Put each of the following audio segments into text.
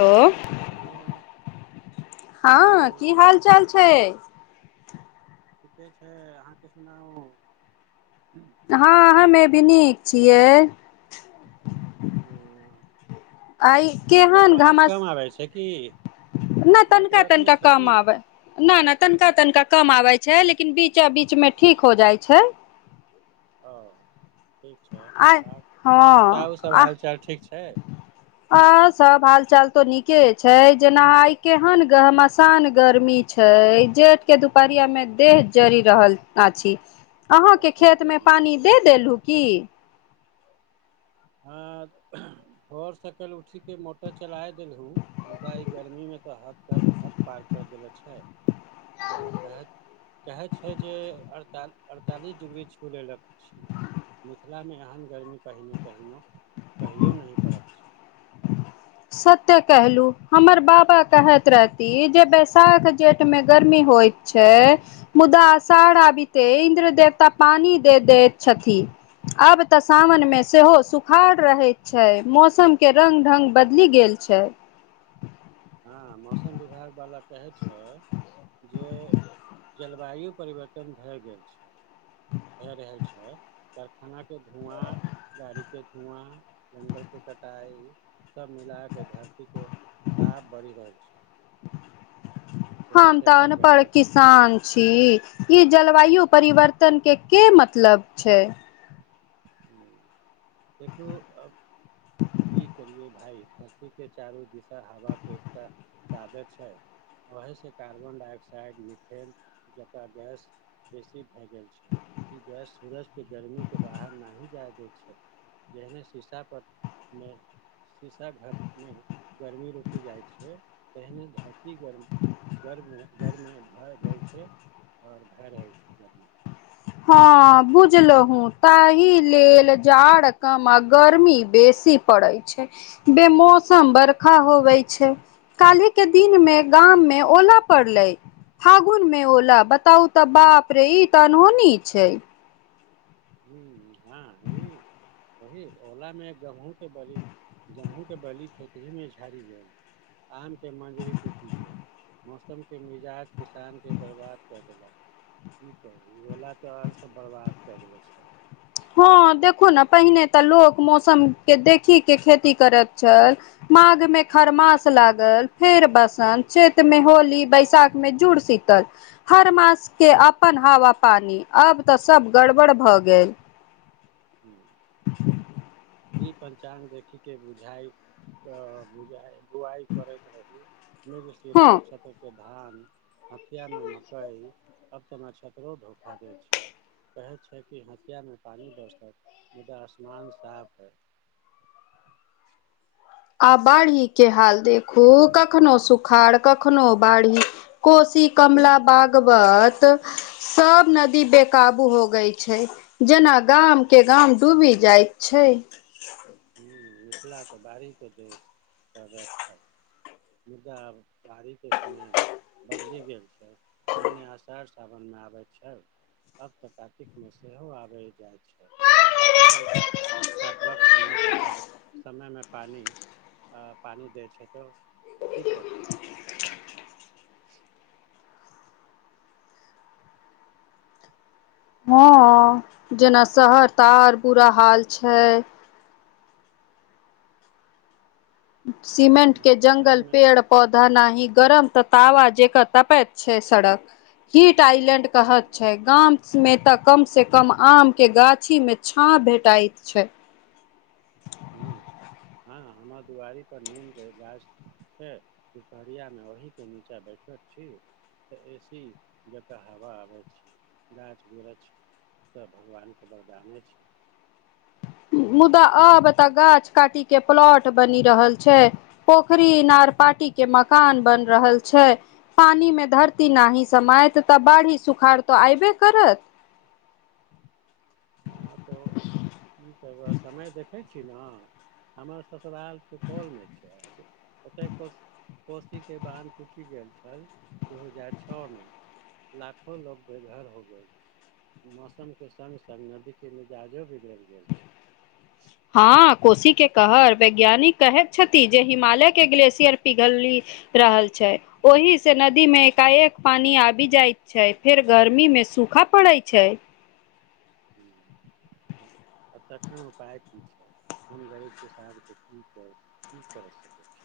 Hello hello हँ hello की हाल चाल छै ठीके छै अहाँके सुनाउ हँ हम्मे भी नीक छियै हँ आइ अहाँके केहन आवाज घामस कम आबै छै की नहि तनिका नेटवर्क तनिका नहि छै कम की आबै नहि नहि तनिका तनिका कम आबै छै लेकिन बीचा बीच मे ठीक हो अच्छा जाइ छै ओ ठीक छै आइ आ हँ बताउ सब हाल चाल ठीक छै हँ सब हाल चाल तो निके छै जेना आइ केहन गहमशान गरमी छै छै जेठ के दुपहरिया मे बहुत देह जरि रहल अछि अहाँके बहुत खेतमे गर्मी छै पानी दे देलहु की आ भोर सकल उठी के मोटर चलाय देलहु मुदा ई गर्मी मे तऽ हद कर हद पार कऽ देले छै हँ कहैत कहै छै जे अड़ता अड़तालीस डिग्री छू लेलक छियै मिथिलामे एहन गर्मी कहिनो कहिनो कहियो नहि पड़त छै सत्य कहलू हमर बाबा कहैत रहती जे बैशाख जेठमे गर्मी होइत छै मुदा आषाढ़ आबीेते इन्द्र देवता पानी दे दैत छथि अब तऽ हूँ, सावनमे सेहो सुखाड़ रहैत छै मौसमके रंङ्ग ढंङ्ग बदलि गेल छै हँ मौसम विभागवला कहैत छै जे जलवायु परिवर्तन भए गेल छै भए रहल छै कारखानाके धुआँ गाड़ीके धुआँ जंगल के कटाई सब मिला के धरती के ताप बढ़ि रहल छै सेहे हम से तऽ एते अनपढ गर्मी छै किसान छी ई जलवायु परिवर्तनके के मतलब छै हूंम्म देखियौ अब की करियै भाय धरती के चारू दिशा हवा के एकटा चादर छै ओहिसे कार्बन डाइऑक्साइड मिथेन जकाँ गैस बेसी भए गेल छै ई गैस सूरज पे गर्मी क बाहर नहि जाय दै छै जेहने शीशा परमे शीशा घर मे गर्मी रुकि जाइत छै तहिने धरती गर्मी गर्म गर्मी भए जाइ छै और भाए रहल छै गर्मी हँ बुझल हूँ तहि लेल जाड़ कम आ गर्मी बेसी पड़े छै बे मौसम बरखा होबै छै काल्हि के दिन मे गाम में ओला पड़ले फागुन में ओला बताउ तऽ बाप रे ई अनहोनी छै [unintelligible] वही ओला में गेहूं के बलि गेहूँं के बलि खेत ही में झारी गेल आम के मंजरी टूट गेल मौसम के मिजाज किसान के बर्बाद कऽ देलक की कही ई ओला त और सभ बर्बाद कए गेल छै हँ देखू ने पहिने तऽ लोक मौसम के देखी के खेती करैत छल माघ मे खरमास लागल फेर ब वसंत चैत्र में होली बैसाख मे जूड़सीतल हर मास के अपन हवा पानी अब तऽ सब गड़बड़ भऽ गेल [unintelligible] [inaudible] ई पंचांग देखिके बुझाइ बुआइ करैत रही [unintelligible] हँ के धान हथिया मे मकई तब तऽ नछत्रो धोखा दे छै कहै छै कि हथिया मे पानी बरसत मुदा आसमान साफ है आ बाढ़ी के हाल देखू करनो सुखाड़ कखनो बाढ़ी कोशी कमला बागबत सभ नदी बेकाबू हो गई छै जेना गाम के गाम डूबी जाय छै हूँ मिथिला तऽ बाढ़ि क देश सब छल मुद्दा अब बाढ़ी के समय बदलि गेल छै पहिने अशर सावनमे आबै छै आब तऽ कातिकमे सेहो आबै जाइत छै फसल काट काटबाक समयसँ प समयमे पानि आ पानि दै छै तऽ की करतै हँ जेना शहर त और बुरा हाल छै सीमेंट आदमी। के जंगल शहरमे पेड़ पौधा न गरम तऽ ताव जेका तपैत छै सड़क हिट आइलैंड कहत ह छै गाममे तऽ कम स कम आमके गाछीमे छाँह भेटाइत छै ह हँ हमर दुआरि पर नीम के गाछ छै दुपहरिया म ओहि के नीचाँ बैठल छी तऽ ए सी जकऽ हवा आबै छै गाछ वृक्ष तऽ भगवान क वरदाने छै मुदा आब तऽ गाछ काटी के प्लॉट बनी रहल छै पोखरी इनार पाटी के मकान बन रहल छै पानिमे धरती नाही समाइत तऽ बाढ़ि सुखाड़ तऽ अऐबे करत हँ तो ठ ह समय देख देखै छी ने हमर ससुराल सुपौलमे छै जे ओतहि प कोशीके बान्ध टूटि गेल छल दू हजार छओमे लाखो लोग बेघर हो गए मौसम के सम तऽ नदीके मिजाजो बिगड़ि गेल छै हँ कोशी के कहर वैज्ञानिक कहैत छथि जे हिमालय के ग्लेेशियर पिघलली रहल छै ओहिसँ नदीमे एकाएक पानि आबि जाइत छै फेर गर्मीमे सूखा पड़ैत छै छै [inaudible] [inaudible] आ तखन उपाय की छै हम गरीब किसाबके की कर की करय सकैत छी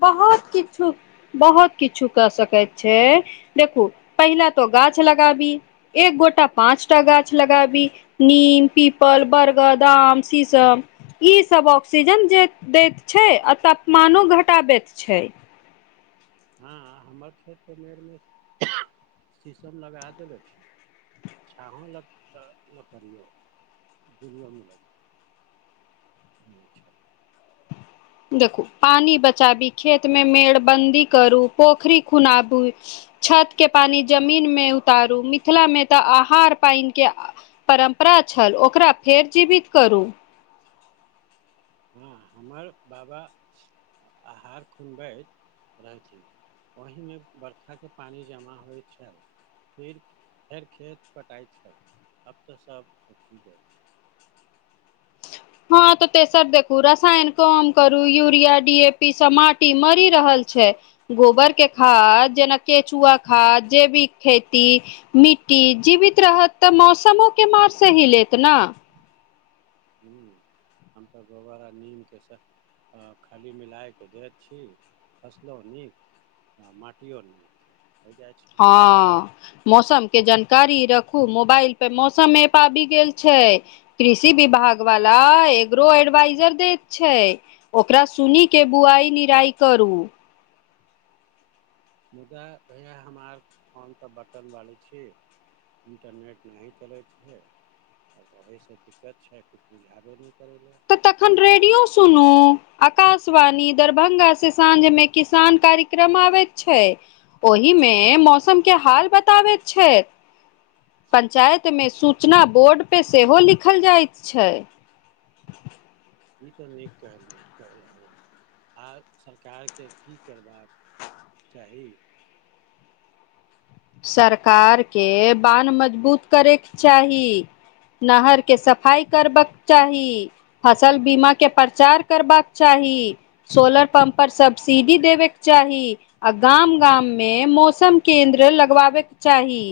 बहुत किछु बहुत किछु क सकैत छै देखू पहिला तो गाछ लगाबी एक गोटा पाँचटा गाछ लगाबी नीम पीपल बर्गर आम शीशम ईसभ ऑक्सीजन जे दैत छै आ तापमानो घटाबैत छै हँ हमर खेत के [unintelligible] शीशम लगा देनेे छै छओ लक तऽ ल करियौ दुना मे लगत ब छै देखू पानी बचाबी खेत मे मेड़बंन्दी करू पोखरी खुनाबू छत के पानि जमीन मे उतारू मिथिला मे तऽ आहार पानि के परम्परा छल ओकरा फेर जीवित करू हँ हमर बाबा आहार खुनबैत रहथिन ओहिमे बरखाके पानि जमा होइत छल फिर फेर खेत पटाइ छल आब तऽ सब हँ तऽ तेसर देखू रसायन कम करू यूरिया डी ए पी सब माटी मरि रहल छै गोबर के खाद जेना केचुआ खाद जैविक खेती मिट्टी जीवित रहत तऽ मौसमो के मार सैह लेत नहि हू हम तऽ गोबर आर नीमके से तँ खाली मिलाए कऽ दैत छी फसलहुँ नीक हँ माटियो नहि होइ जाइ छै हँ मौसम के जानकारी रखू मोबाइल पे मौसम एप आबि गेल छै कृषि विभाग वाला एग्रो एडवाइजर दैत छै ओकरा सुनी के बुआइ निराइ करू मुदा भैया हम आर फोन तऽ बटन बालैत छी इन्टरनेट नहि चलै छै आब ओहीसँ दिक्कत छै किछु बुझाबे नहि करै लए तऽ तखन करै छै। रेडियो सुनू आकाशवाणी दरभंगा से साँझ मे किसान कार्यक्रम आबे छै ओहिमे मौसम के हाल बताबैत छै पंचायतमे सूचना बोर्डपर सेहो लिखल जाइत छै ई तऽ नीक कह कह आ सरकारके की करबाक चाही सरकारके बांध मजबूत करयैक‌ चाही नहर के सफाइ करबक चाही फसल बीमाके प्रचार करबाक चाही सोलर पम्प पर सब्सिडी देबेके चाहि आ गाम गाम मे मौसम केंन्द्र लग लगवाबेके चाही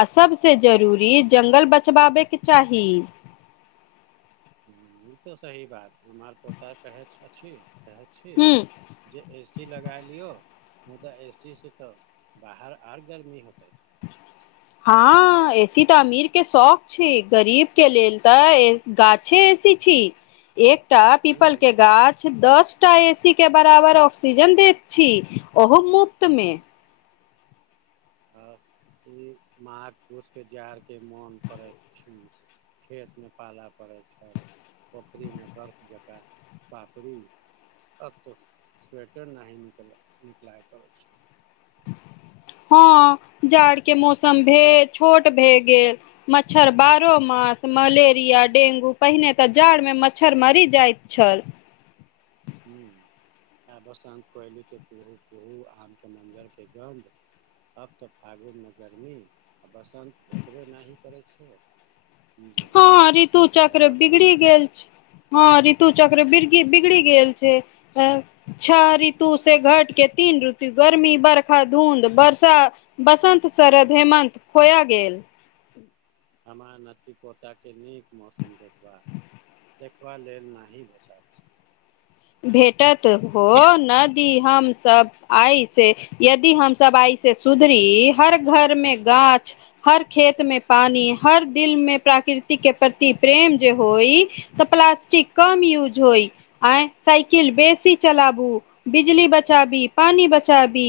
आ सबसे जरूरी जंगल बचवाबेके चाही ई तऽ सही बात हमर पोता कहै कहै छि हूँ जे ए सी लगा लिऔ मुदा ए सी से तऽ बाहर आर गर्मी होते [inaudible] हँ ऐसी तऽ अमीर के शौक छी गरीब के लेल तऽ गाछे एसी छी एकटा हूँ पीपल के गाछ दस टा ए सी के बराबर ऑक्सीजन द छी ओहो मुक्त हू आ ई मह पुरषके जाड़के मोन पड़ैत छि खेतमे पालऽ पड़ै छै पोखरिमे बर्फ जकाँ पापड़ी अब तो स्वेटर न ही निकल निकलाय पर हँ जाड़ के मौसम भेल छोट भए गेल मच्छर बारहो मास मलेरिया डेंगू पहिने तऽ जाड़ मे मच्छर मरी जाइतत छल ह आ बसानत कोयलीे तुहू तुहू आमके मञ्जरके गन्ध तब तऽ फ्ागुनमे गरमी आ बसन्त भेटबे नहि ह करड़ै छै तै हँ ऋतु मौसम तऽ एकदम चक्र बदलि बिगड़ि गेल छै हँ ऋतु चक्रर बिगड़ी गल छै छह ऋतु से घटके तीन ऋतु गर्मी बरखा धुंध बर्षा बसन्त शरद हेमन्त खोय गेल हमरा नतिी पोताके नीक मौसम देखबा देखबा लेल नी भेटत भेटत हो न दी हमसभ आइस यदि हमस आइ से सुधरी हर घर मे गाछ हर खेतमे पानि हर दिलमे प्राकृतिके प्रति प्रेम जे होइ तऽ प्लास्टिक कम यूज होइ आ साइकिल बेसी चलाबू बिजली बचाबी पानी बचाबी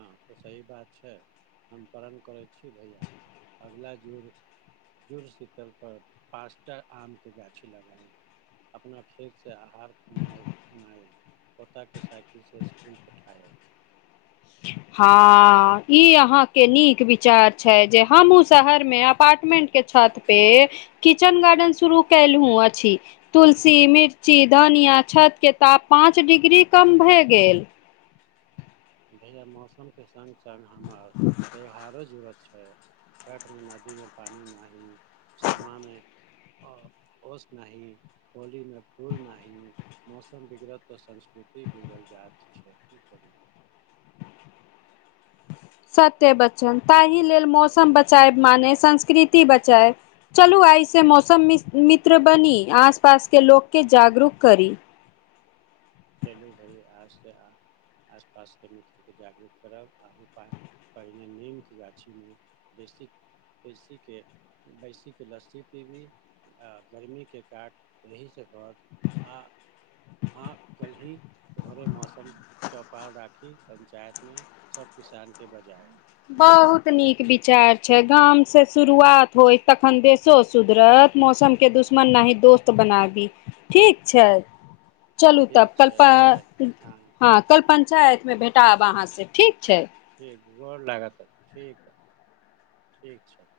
ह तऽ सही बात छै हम पण करै छी भैया अगिल जुड़ जुड़शीतलप पाँचटा आमके गाछी लगइ अपना खेतसँ आहार खुनाए खुनाएब पोताके साइकिलसँ इसकुल पठायब हँ ई अहााँके नीक विचार छै जे हमहु शहरमे अपार्टमेंट के छत पे किचन गार्डन शुरू केलहु अछि तुलसी मिर्ची धनिया छतके ताप पाँच डिग्री कम भए गेल भैया मौसमके सङ्ग सङ्ग हमर त्यौहारो जड़त छै छठमे नदीमे पानि नी सामामे ओस नहि होलीमे फूल नाही मौसम बिगड़त तऽ संस्कृति बिगड़ल जायत कि करि सत्य बचन ताहि लेल मौसम बचायए मानय संस्कृति बचायएब चलू एहिइस मौसम मित्र बनी आस पास के लोकके जागरूक करी चलू भै अजसँ आसपासके मत्रे जागरूक करब अहूँ पा पहिने नीमके गाछीमे बेसी बेैसीके भैसीके लस्सी पीबी गर्मीके काट एहिहीसँ पड़त आ हँ कल्हि घरे मौसम चौपाला राखी पञ्चायत मे सब किसान के बजाय बहुत नीक विचार छै गाम से शुरुआत होय तखन देशो सुधरत मौसम के दुश्मन नाही दोस्त बनाबी ठीक छै चलू तब ठीक छै कलप जय हँ कल पञ्चायत में भेटाब अहाँ से ठीक छै ठीक गोर लागतऽ ठीक हइ ठीक छै